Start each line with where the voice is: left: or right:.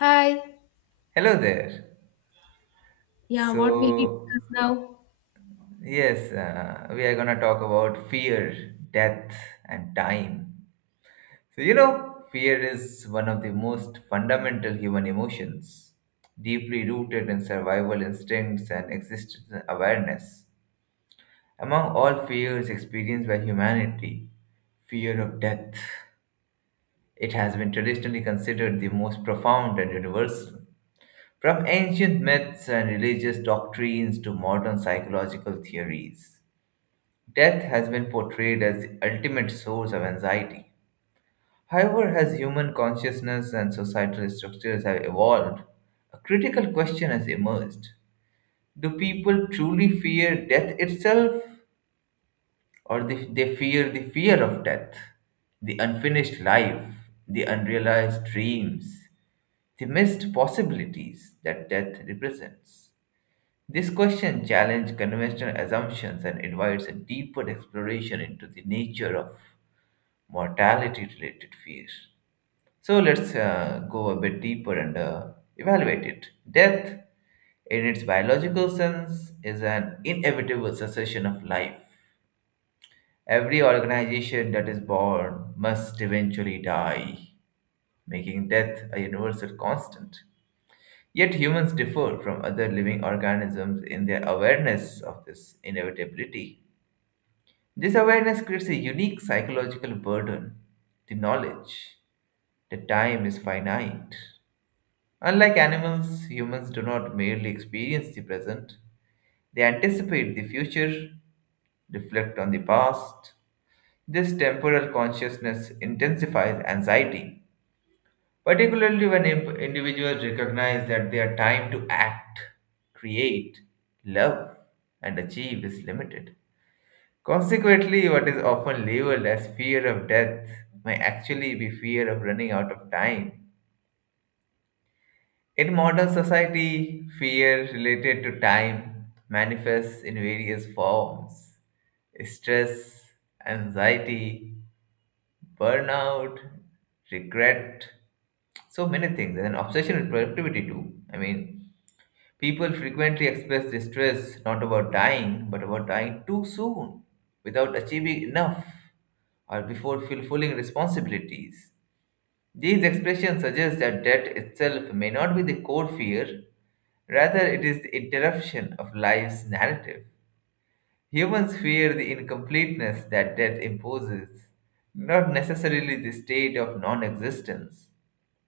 left: Hi.
right: Hello there.
left: Yeah, what will we
right: So,
left: discuss now?
right: yes, we are going to talk about fear, death, and time. So, fear is one of the most fundamental human emotions, deeply rooted in survival instincts and existential awareness. Among all fears experienced by humanity, fear of death, it has been traditionally considered the most profound and universal. From ancient myths and religious doctrines to modern psychological theories, death has been portrayed as the ultimate source of anxiety. However, as human consciousness and societal structures have evolved, a critical question has emerged. Do people truly fear death itself, or they fear the fear of death, the unfinished life, the unrealized dreams, the missed possibilities that death represents? This question challenges conventional assumptions and invites a deeper exploration into the nature of mortality related fears. So let's go a bit deeper and evaluate it. Death, in its biological sense, is an inevitable succession of life. Every organization that is born must eventually die, making death a universal constant. Yet humans differ from other living organisms in their awareness of this inevitability. This awareness creates a unique psychological burden, the knowledge that time is finite. Unlike animals, humans do not merely experience the present, they anticipate the future, reflect on the past. This temporal consciousness intensifies anxiety, particularly when individuals recognize that their time to act, create, love, and achieve is limited. Consequently, what is often labeled as fear of death may actually be fear of running out of time. In modern society, fear related to time manifests in various forms: stress, anxiety, burnout, regret, so many things, and an obsession with productivity too. I mean, people frequently express distress not about dying, but about dying too soon, without achieving enough, or before fulfilling responsibilities. These expressions suggest that death itself may not be the core fear, rather, it is the interruption of life's narrative. Humans fear the incompleteness that death imposes, not necessarily the state of non existence.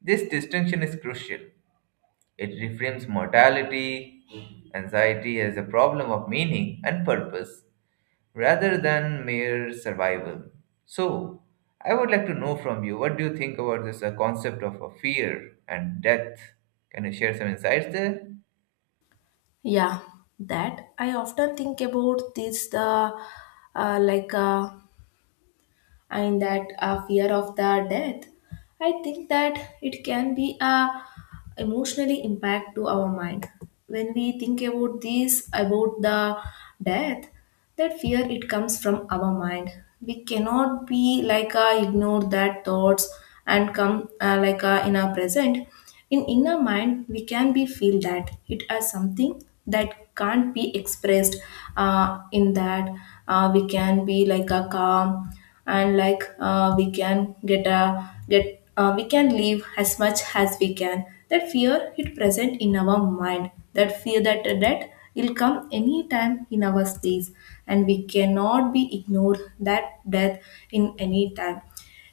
right: This distinction is crucial. It reframes mortality anxiety as a problem of meaning and purpose rather than mere survival. So, I would like to know from you, what do you think about this concept of a fear and death? Can you share some insights there?
left: Yeah, that I often think about this, the like and that fear of the death. I think that it can be a emotionally impact to our mind when we think about this, about the death. That fear, it comes from our mind. We cannot be like a ignore that thoughts and come, like a in our present. In inner mind we can be feel that it as something that can't be expressed, in that we can be like a calm, and we can get a get we can live as much as we can. That fear, it present in our mind, that fear that death will come anytime in our space, and we cannot be ignored that death. In any time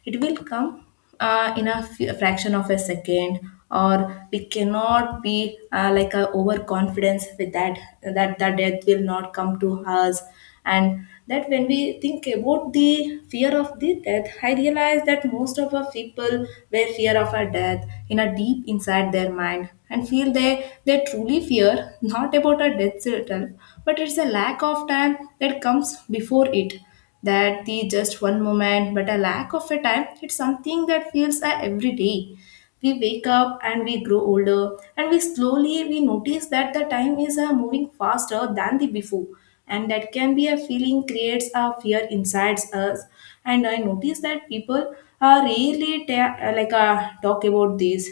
left: it will come, in a a fraction of a second, or we cannot be, like a overconfidence with that that death will not come to us. And that when we think about the fear of the death, I realize that most of our people were fear of our death in a deep inside their mind, and feel they truly fear not about our death itself, but it's a lack of time that comes before it. That the just one moment, but a lack of a time, it's something that feels, every day we wake up and we grow older, and we slowly we notice that the time is, moving faster than the before, and that can be a feeling, creates a fear inside us. And I notice that people, rarely talk about this,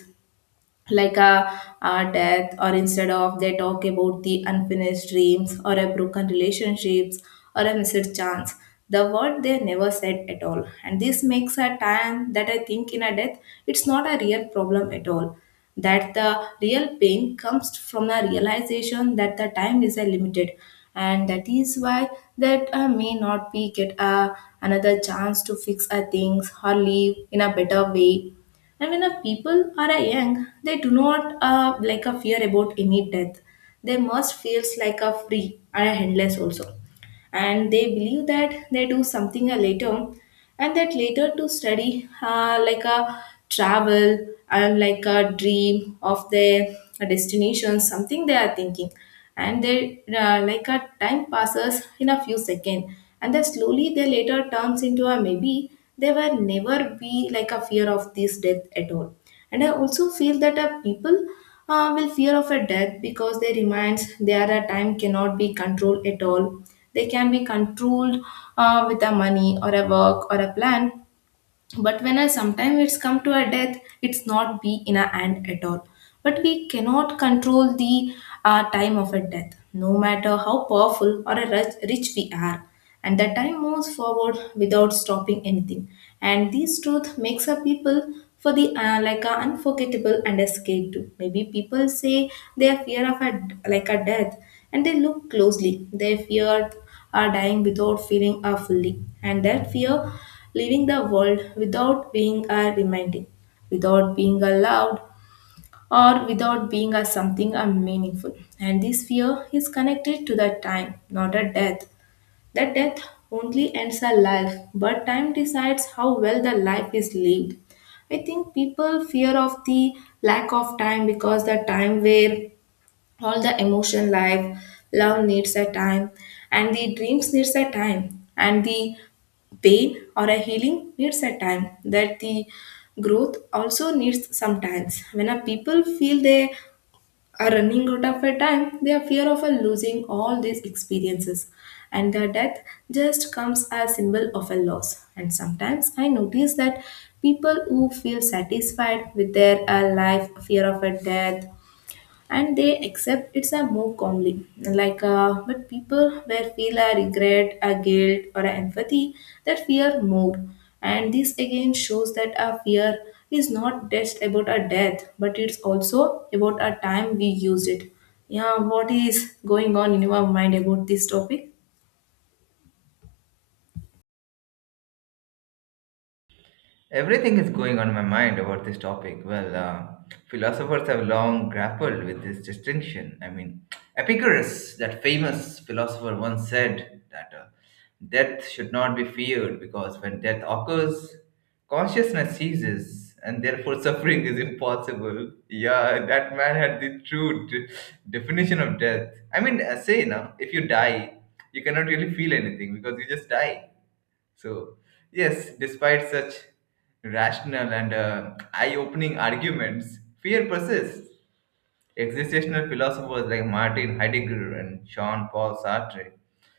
left: like a death, or instead of they talk about the unfinished dreams, or a broken relationships, or a missed chance, the word they never said at all. And this makes a time that I think in a death, it's not a real problem at all. That the real pain comes from the realization that the time is a limited, and that is why that, may not be get a, another chance to fix a things or live in a better way. And when a people are a young, they do not, like a fear about any death. They must feels like a free and a endless also, and they believe that they do something, later. And that later to study, like a travel, and like a dream of their destination, something they are thinking. And they, like a time passes in a few seconds, and then slowly they later turns into a maybe. They were never be like a fear of this death at all. And I also feel that, people, will fear of a death because they reminds there a time cannot be controlled at all. They can be controlled, with a money or a work or a plan, but when I sometimes it's come to a death, it's not be in a hand at all. But we cannot control the, time of a death, no matter how powerful or a rich we are. And the time moves forward without stopping anything. And this truth makes a people for the, like a unforgettable and a scared too. Maybe people say they are fear of a like a death, and they look closely. They fear are dying without feeling are fully, and that fear leaving the world without being a reminding, without being allowed, or without being a something a meaningful. And this fear is connected to the time, not a death. The death only ends a life, but time decides how well the life is lived. I think people fear of the lack of time, because the time where all the emotion life, love needs a time, and the dreams needs a time, and the pain or a healing needs a time, that the growth also needs sometimes, when a people feel they are running out of a time, they are fear of a losing all these experiences. And the death just comes as symbol of a loss. And sometimes I notice that people who feel satisfied with their, life fear of a death, and they accept it's a move calmly like, but people where feel a regret, a guilt, or a empathy, that fear more. And this again shows that a fear is not just about a death, but it's also about a time we used it. Yeah, what is going on in your mind about this topic?
right: Everything is going on my mind about this topic. Well, philosophers have long grappled with this distinction. I mean, Epicurus, that famous philosopher, once said that death should not be feared because when death occurs, consciousness ceases and therefore suffering is impossible. Yeah, that man had the definition of death. I mean, say now, if you die, you cannot really feel anything because you just die. So, yes, despite such rational and eye opening arguments, fear persists. Existential philosophers like Martin Heidegger and Jean Paul Sartre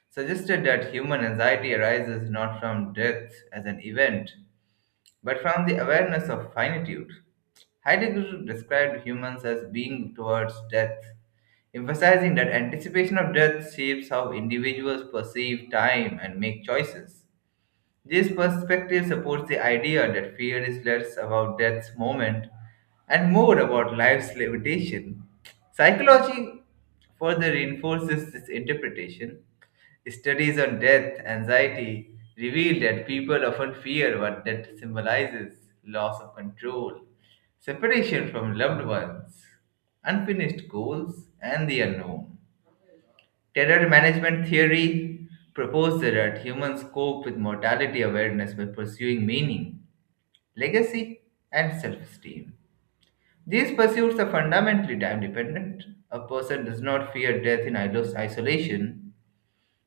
right: suggested that human anxiety arises not from death as an event, but from the awareness of finitude. Heidegger described humans as being towards death, emphasizing that anticipation of death shapes how individuals perceive time and make choices. This perspective supports the idea that fear is less about death's moment and more about life's limitation. Psychology further reinforces this interpretation. Studies on death anxiety reveal that people often fear what death symbolizes: loss of control, separation from loved ones, unfinished goals, and the unknown. Terror management theory proposes that humans cope with mortality awareness by pursuing meaning, legacy, and self esteem. These pursuits are fundamentally time dependent. A person does not fear death in isolation,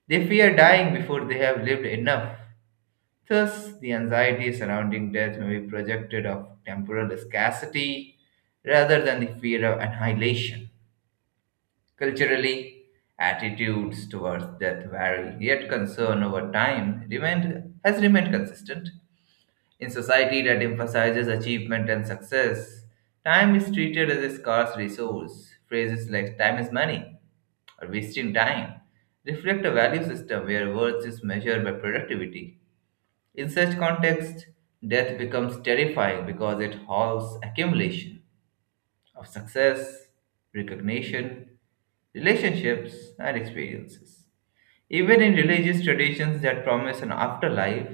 right: they fear dying before they have lived enough. Thus, the anxiety surrounding death may be projected of temporal scarcity rather than the fear of annihilation. Culturally, attitudes towards death vary, yet concern over time has remained consistent. In society that emphasizes achievement and success, time is treated as a scarce resource. Phrases like time is money or wasting time reflect a value system where worth is measured by productivity. In such context, death becomes terrifying because it halts accumulation of success, recognition, relationships, and experiences. Even in religious traditions that promise an afterlife,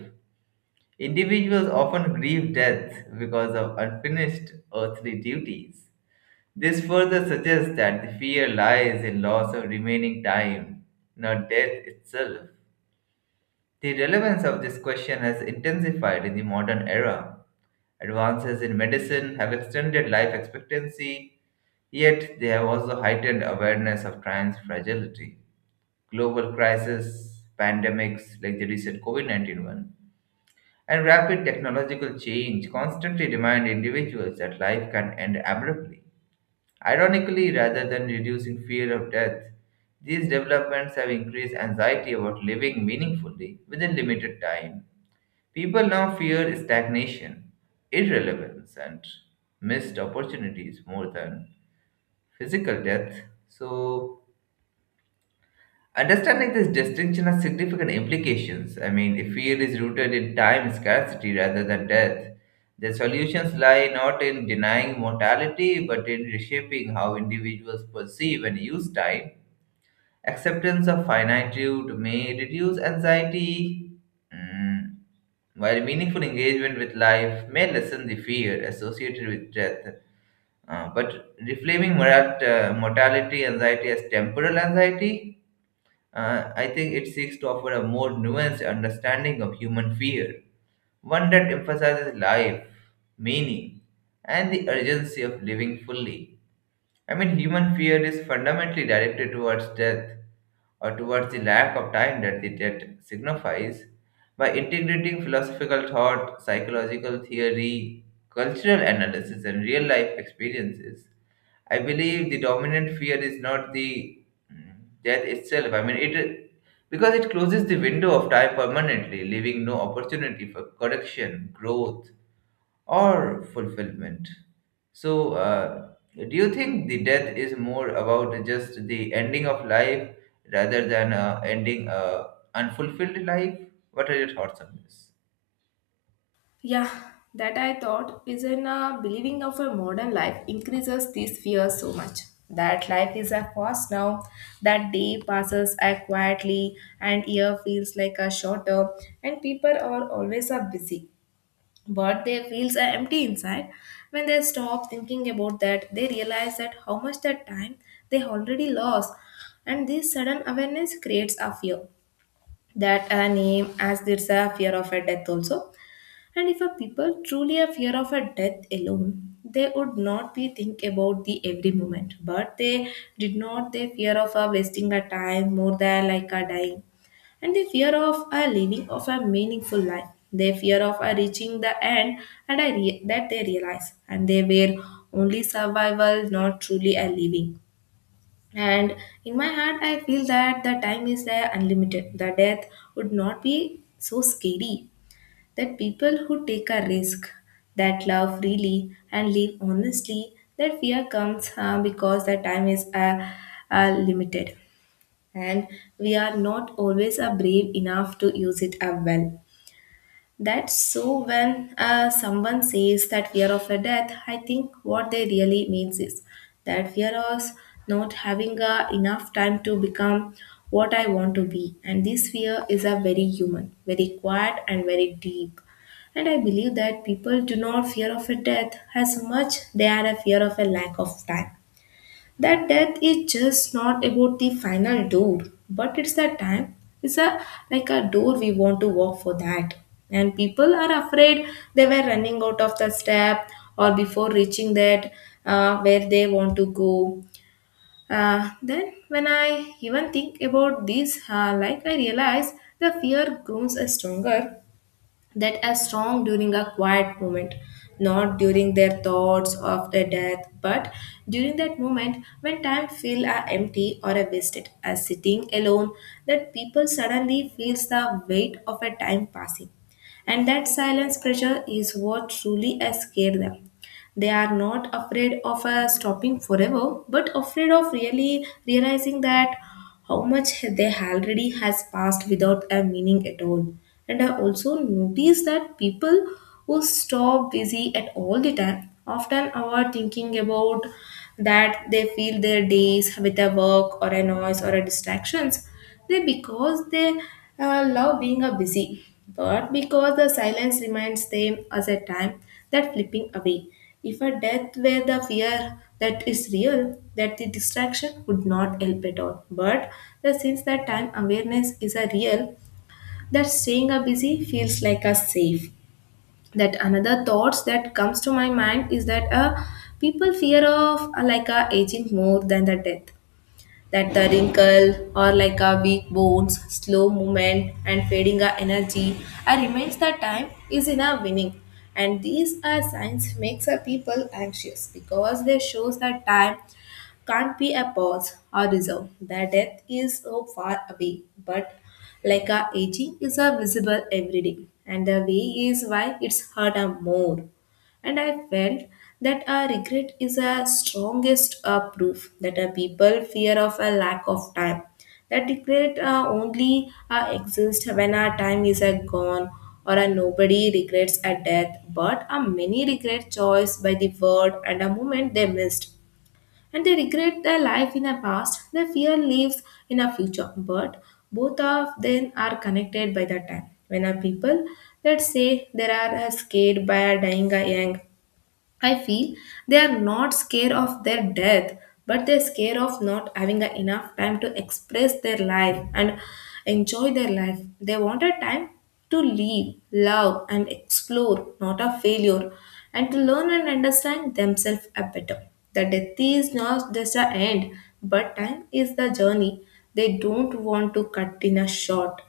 right: individuals often grieve death because of unfinished earthly duties. This further suggests that the fear lies in loss of remaining time, not death itself. The relevance of this question has intensified in the modern era. Advances in medicine have extended life expectancy, yet they have also heightened awareness of time's fragility. Global crises, pandemics like the recent COVID nineteen one, and rapid technological change constantly remind individuals that life can end abruptly. Ironically, rather than reducing fear of death, these developments have increased anxiety about living meaningfully within limited time. People now fear stagnation, irrelevance, and missed opportunities more than physical death. So, understanding this distinction has significant implications. I mean, if fear is rooted in time scarcity rather than death, the solutions lie not in denying mortality but in reshaping how individuals perceive and use time. Acceptance of finitude may reduce anxiety, mm, while meaningful engagement with life may lessen the fear associated with death. But reframing mortality anxiety as temporal anxiety, I think it seeks to offer a more nuanced understanding of human fear, one that emphasizes life, meaning, and the urgency of living fully. I mean, human fear is fundamentally directed towards death or towards the lack of time that the debt signifies, by integrating philosophical thought, psychological theory, cultural analysis, and real life experiences. I believe the dominant fear is not the mm, death itself. I mean, it, because it closes the window of time permanently, leaving no opportunity for correction, growth, or fulfillment. So, do you think the death is more about just the ending of life rather than ending unfulfilled life? What are your thoughts on this?
left: Yeah, that I thought is in a believing of a modern life increases these fears so much. That life is a fast now, that day passes a quietly, and year feels like a shorter, and people are always a busy. But they feels are empty inside. When they stop thinking about that, they realize that how much that time they already lost, and this sudden awareness creates a fear that a name as there's a fear of a death also. And if a people truly a fear of a death alone, they would not be think about the every moment, but they did not they fear of a wasting a time more than like a dying, and they fear of a living of a meaningful life. They fear of a reaching the end, and that they realize, and they were only survival, not truly a living. And in my heart, I feel that the time is there unlimited. The death would not be so scary, that people who take a risk, that love freely and live honestly, that fear comes, because the time is, limited, and we are not always, brave enough to use it, well. That so when, someone says that fear of a death, I think what they really means is that fear of not having, enough time to become what I want to be. And this fear is a very human, very quiet, and very deep. And I believe that people do not fear of a death as much they are a fear of a lack of time. That death is just not about the final door, but it's a time, it's a like a door we want to walk for that. And people are afraid they were running out of the step or before reaching that, where they want to go. Then when I even think about this, like I realize the fear grows stronger, that are strong during a quiet moment, not during their thoughts of their death, but during that moment when time feels, empty or are wasted, as sitting alone, that people suddenly feels the weight of a time passing. And that silence pressure is what truly has scared them. They are not afraid of, stopping forever, but afraid of really realizing that how much they already has passed without a meaning at all. And I also notice that people who stop busy at all the time often are thinking about, that they fill their days with a work or a noise or a distractions, they because they, love being a busy, but because the silence reminds them as a time that flipping away. If a death were the fear that is real, that the distraction would not help at all. But the since that time awareness is a real, that staying a busy feels like a safe. That another thoughts that comes to my mind is that, people fear of, like a aging more than the death, that the wrinkle or like a weak bones, slow movement, and fading our energy are remains that time is in our winning. And these are signs makes our people anxious because they shows that time can't be a pause or reserve. The death is so far away, but like our aging is a visible every day, and the way is why it's hurt a more. And I felt that our regret is a strongest, proof that our people fear of a lack of time. That regret, only exists when our time is, gone, or a nobody regrets a death, but a many regret choice by the word and a moment they missed. And they regret their life in the past, their fear lives in a future. But both of them are connected by the time. When a people, let's say, they are, scared by a dying a young, I feel they are not scared of their death, but they're scared of not having a enough time to express their life and enjoy their life. They want a time to live, love, and explore, not a failure, and to learn and understand themselves a better. The death is not just the end, but time is the journey. They don't want to cut in a short.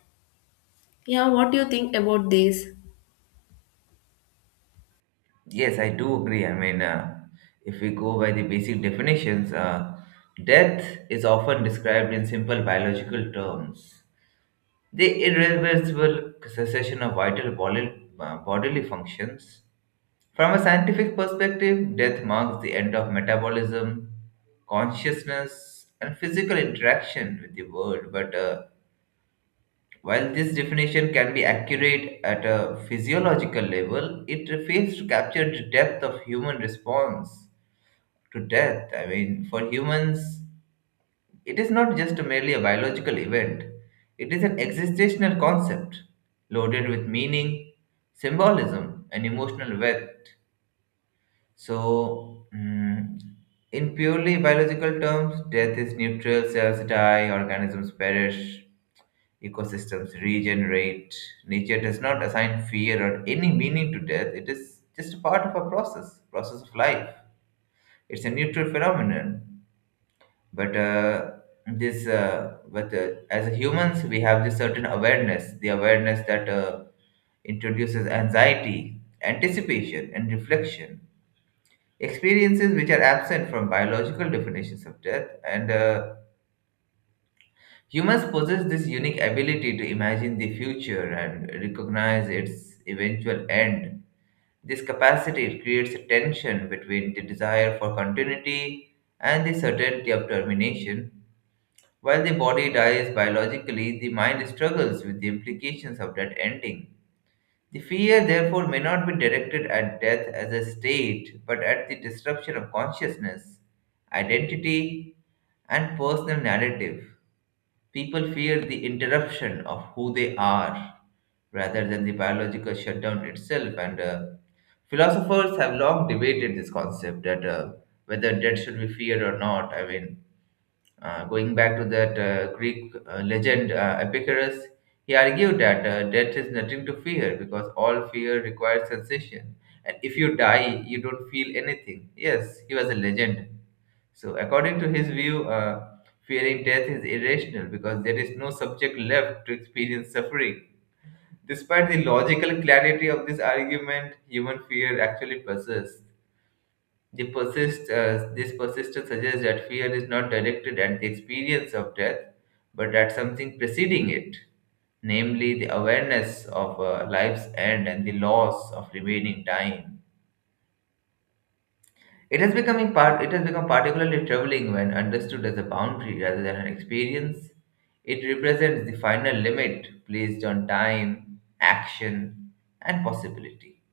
left: Yeah, what do you think about this?
right: Yes, I do agree. I mean, if we go by the basic definitions, death is often described in simple biological terms. The irreversible cessation of vital bodily functions. From a scientific perspective, death marks the end of metabolism, consciousness, and physical interaction with the world. But while this definition can be accurate at a physiological level, it fails to capture the depth of human response to death. I mean, for humans, it is not just merely a biological event, it is an existential concept loaded with meaning, symbolism, and emotional weight. So, in purely biological terms, death is neutral, cells die, organisms perish, ecosystems regenerate. Nature does not assign fear or any meaning to death, it is just a part of a process, process of life. It's a neutral phenomenon, but uh, but as humans, we have this certain awareness, the awareness that introduces anxiety, anticipation, and reflection experiences which are absent from biological definitions of death. And humans possess this unique ability to imagine the future and recognize its eventual end. This capacity creates a tension between the desire for continuity and the certainty of termination. While the body dies biologically, the mind struggles with the implications of that ending. The fear, therefore, may not be directed at death as a state, but at the disruption of consciousness, identity, and personal narrative. People fear the interruption of who they are rather than the biological shutdown itself. And philosophers have long debated this concept, that whether death should be feared or not. I mean, going back to that Greek legend, Epicurus, he argued that death is nothing to fear because all fear requires sensation. And if you die, you don't feel anything. Yes, he was a legend. So, according to his view, fearing death is irrational because there is no subject left to experience suffering. Despite the logical clarity of this argument, human fear actually persists. This persistence suggests that fear is not directed at the experience of death, but at something preceding it, namely the awareness of life's end and the loss of remaining time. It has becoming part. It has become particularly troubling when understood as a boundary rather than an experience. It represents the final limit placed on time, action, and possibility.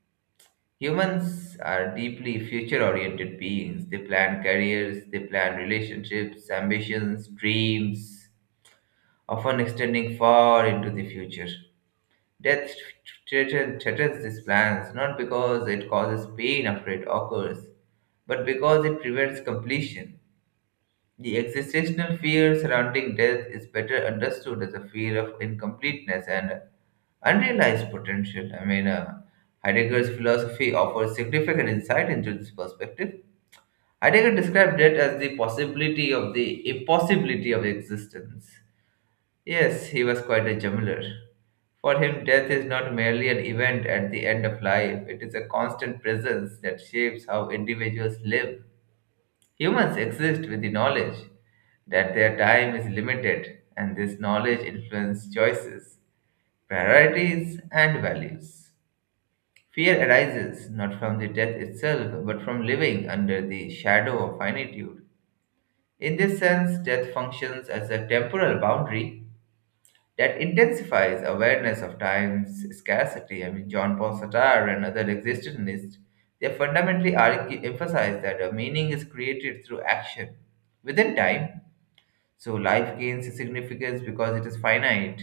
right: Humans are deeply future oriented beings. They plan careers, they plan relationships, ambitions, dreams, often extending far into the future. Death threatens these plans not because it causes pain after it occurs, but because it prevents completion. The existential fear surrounding death is better understood as a fear of incompleteness and unrealized potential. I mean, Heidegger's philosophy offers significant insight into this perspective. Heidegger described death as the possibility of the impossibility of existence. Yes, he was quite a juggler. For him, death is not merely an event at the end of life, it is a constant presence that shapes how individuals live. Humans exist with the knowledge that their time is limited, and this knowledge influences choices, priorities, and values. Fear arises not from the death itself, but from living under the shadow of finitude. In this sense, death functions as a temporal boundary that intensifies awareness of time's scarcity. I mean, John Paul Sartre and other existentialists, they fundamentally argue, emphasize that a meaning is created through action within time. So life gains significance because it is finite,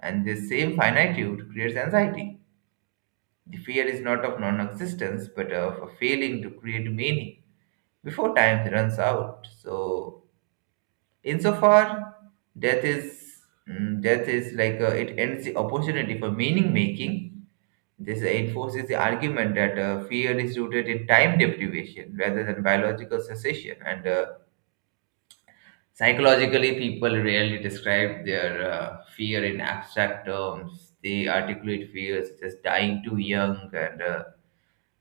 right: and this same finitude creates anxiety. The fear is not of non existence but of a failing to create meaning before time runs out. So, insofar, death is death is, like, it ends the opportunity for meaning making. This enforces the argument that fear is rooted in time deprivation rather than biological cessation, and psychologically, people rarely describe their fear in abstract terms. They articulate fears such as dying too young and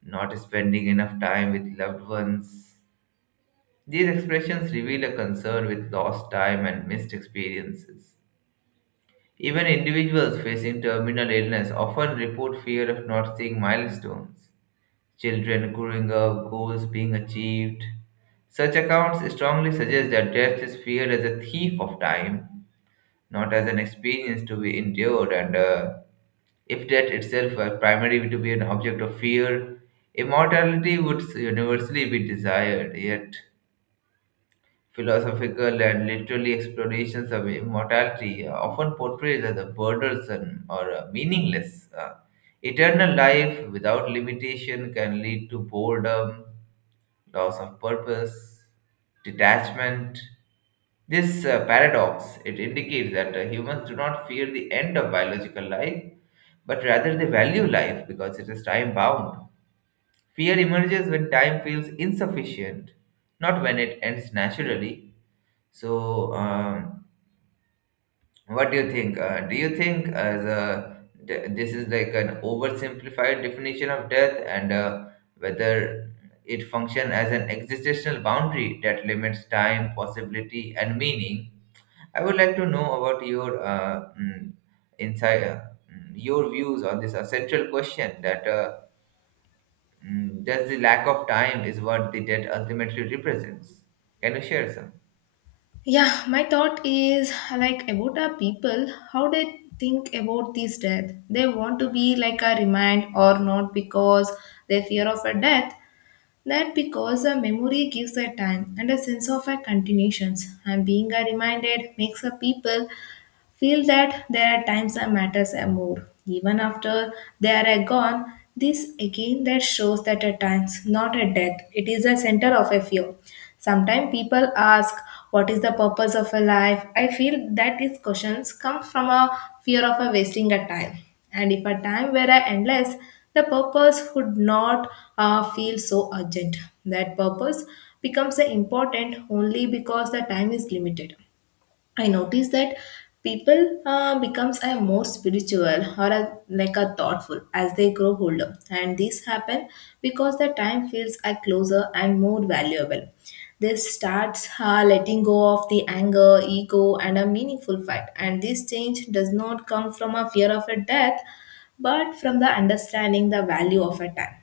right: not spending enough time with loved ones. These expressions reveal a concern with lost time and missed experiences. Even individuals facing terminal illness often report fear of not seeing milestones, children growing up, goals being achieved. Such accounts strongly suggest that death is feared as a thief of time, not as an experience to be endured. And if death itself were primarily to be an object of fear, immortality would universally be desired. Yet, philosophical and literary explorations of immortality are often portrayed as a burdensome or meaningless. Eternal life without limitation can lead to boredom, loss of purpose, detachment. This paradox, it indicates that humans do not fear the end of biological life, but rather they value life because it is time bound. Fear emerges when time feels insufficient, not when it ends naturally. So. What do you think? Do you think as this is like an oversimplified definition of death, and whether it function as an existential boundary that limits time, possibility, and meaning? I would like to know about your insight, your views on this essential question, that does the lack of time is what the death ultimately represents? Can you share some?
left: Yeah, my thought is like about our people, how they think about this death. They want to be like a remind or not because they fear of a death. That because a memory gives a time and a sense of a continuations, and being a reminded makes a people feel that their times and matters are more. Even after they are gone, this again that shows that a times not a death. It is a center of a fear. Sometimes people ask, what is the purpose of a life? I feel that these questions come from a fear of a wasting a time. And if a time were a endless, the purpose would not feel so urgent. That purpose becomes a important only because the time is limited. I notice that people becomes a more spiritual or a, like a thoughtful as they grow older, and this happen because the time feels a closer and more valuable. They starts letting go of the anger, ego, and a meaningful fight, and this change does not come from a fear of a death, but from the understanding the value of a time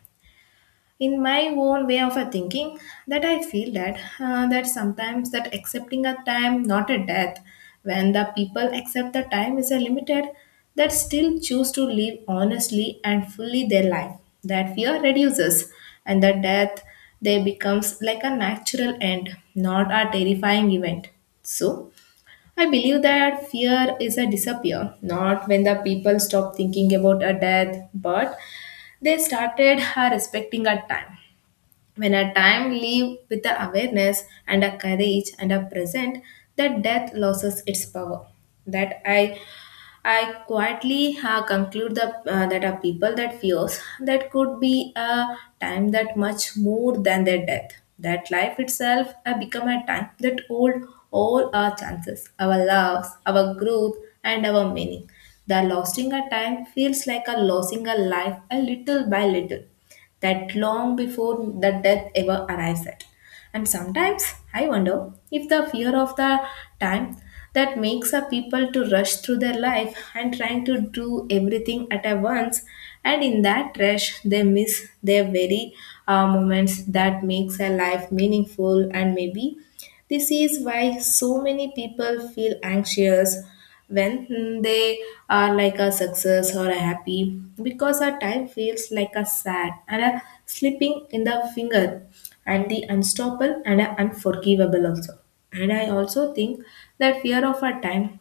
left: in my own way of a thinking that I feel that that sometimes that accepting a time not a death when the people accept the time is a limited that still choose to live honestly and fully their life that fear reduces, and the death they becomes like a natural end, not a terrifying event. So I believe that fear is a disappear, not when the people stop thinking about a death, but they started respecting a time. When a time live with the awareness and a courage and a present, that death loses its power. That I quietly conclude the, that a people that fears that could be a time that much more than their death. That life itself become a time that hold all our chances, our loves, our growth, and our meaning. The losing a time feels like a losing a life a little by little that long before the death ever arrives at. And sometimes I wonder if the fear of the time that makes a people to rush through their life and trying to do everything at a once, and in that rush they miss their very moments that makes a life meaningful. And maybe this is why so many people feel anxious when they are like a success or a happy, because our time feels like a sad and a slipping in the finger, and the unstoppable and a unforgivable also. And I also think that fear of our time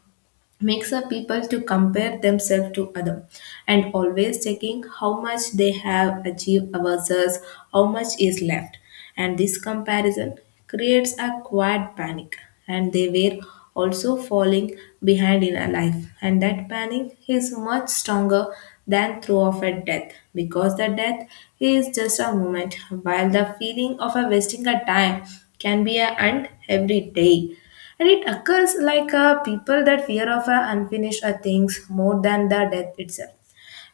left: makes a people to compare themselves to other and always checking how much they have achieved versus how much is left, and this comparison creates a quiet panic, and they were also falling behind in a life, and that panic is much stronger than through of a death, because the death is just a moment, while the feeling of a wasting a time can be a and every day. And it occurs like people that fear of unfinished things more than the death itself.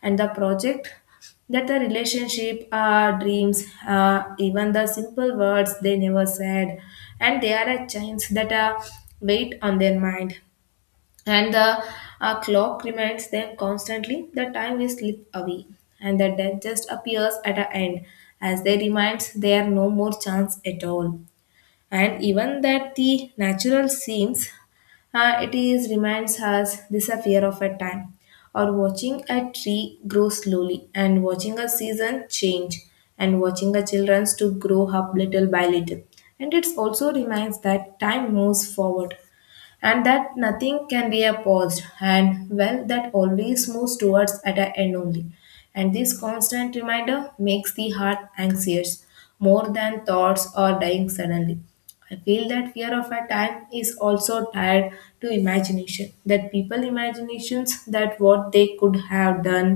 left: And the project, that the relationship, dreams, even the simple words they never said, and they are a chains that weight on their mind. And the clock reminds them constantly the time is slip away, and the death just appears at an end as they reminds there are no more chance at all. And even that the natural seems it is reminds us this a fear of a time, or watching a tree grow slowly, and watching a season change, and watching a children to grow up little by little, and it also reminds that time moves forward, and that nothing can be a paused, and well that always moves towards at an end only, and this constant reminder makes the heart anxious more than thoughts or dying suddenly. I feel that fear of a time is also tied to imagination, that people imaginations that what they could have done,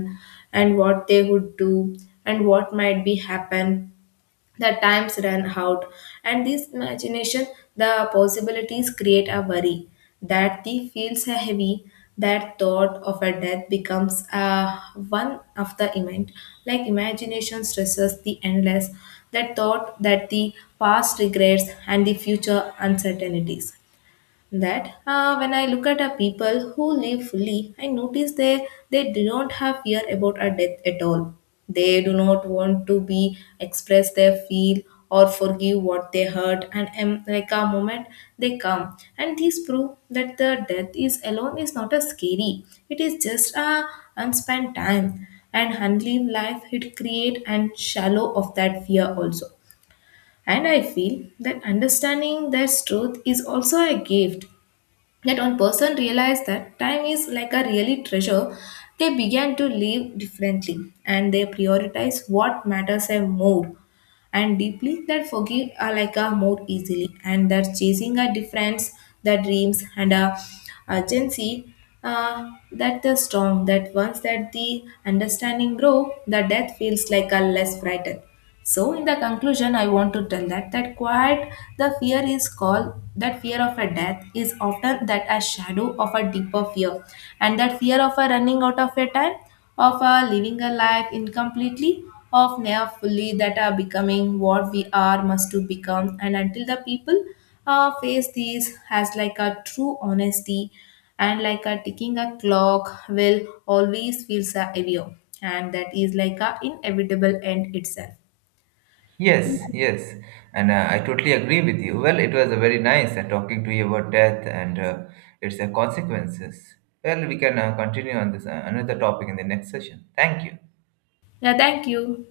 left: and what they would do, and what might be happen the times run out, and this imagination the possibilities create a worry that the feels are heavy, that thought of a death becomes a one of the event, like imagination stresses the endless, that thought that the past regrets and the future uncertainties. That when I look at a people who live fully, I notice they do not have fear about a death at all. They do not want to be express their feel or forgive what they hurt, and like a moment they come, and these prove that the death is alone is not a scary. It is just a unspent time, and handling life it create and shallow of that fear also. And I feel that understanding that truth is also a gift. Yet, when person realized that time is like a really treasure, they began to live differently, and they prioritize what matters them more and deeply, that forgive are like a more easily, and that chasing a difference, the dreams and a urgency, that the strong that once that the understanding grow, the death feels like a less frightened. So in the conclusion, I want to tell that that quiet the fear is called that fear of a death is often that a shadow of a deeper fear, and that fear of a running out of a time, of a living a life incompletely, of never fully that are becoming what we are must to become, and until the people face these as like a true honesty, and like a ticking a clock will always feels a heavier, and that is like a inevitable end itself.
right: Yes, yes, and I totally agree with you. Well, it was a very nice talking to you about death and its consequences. Well, we can continue on this another topic in the next session. Thank you.
left: Yeah, thank you.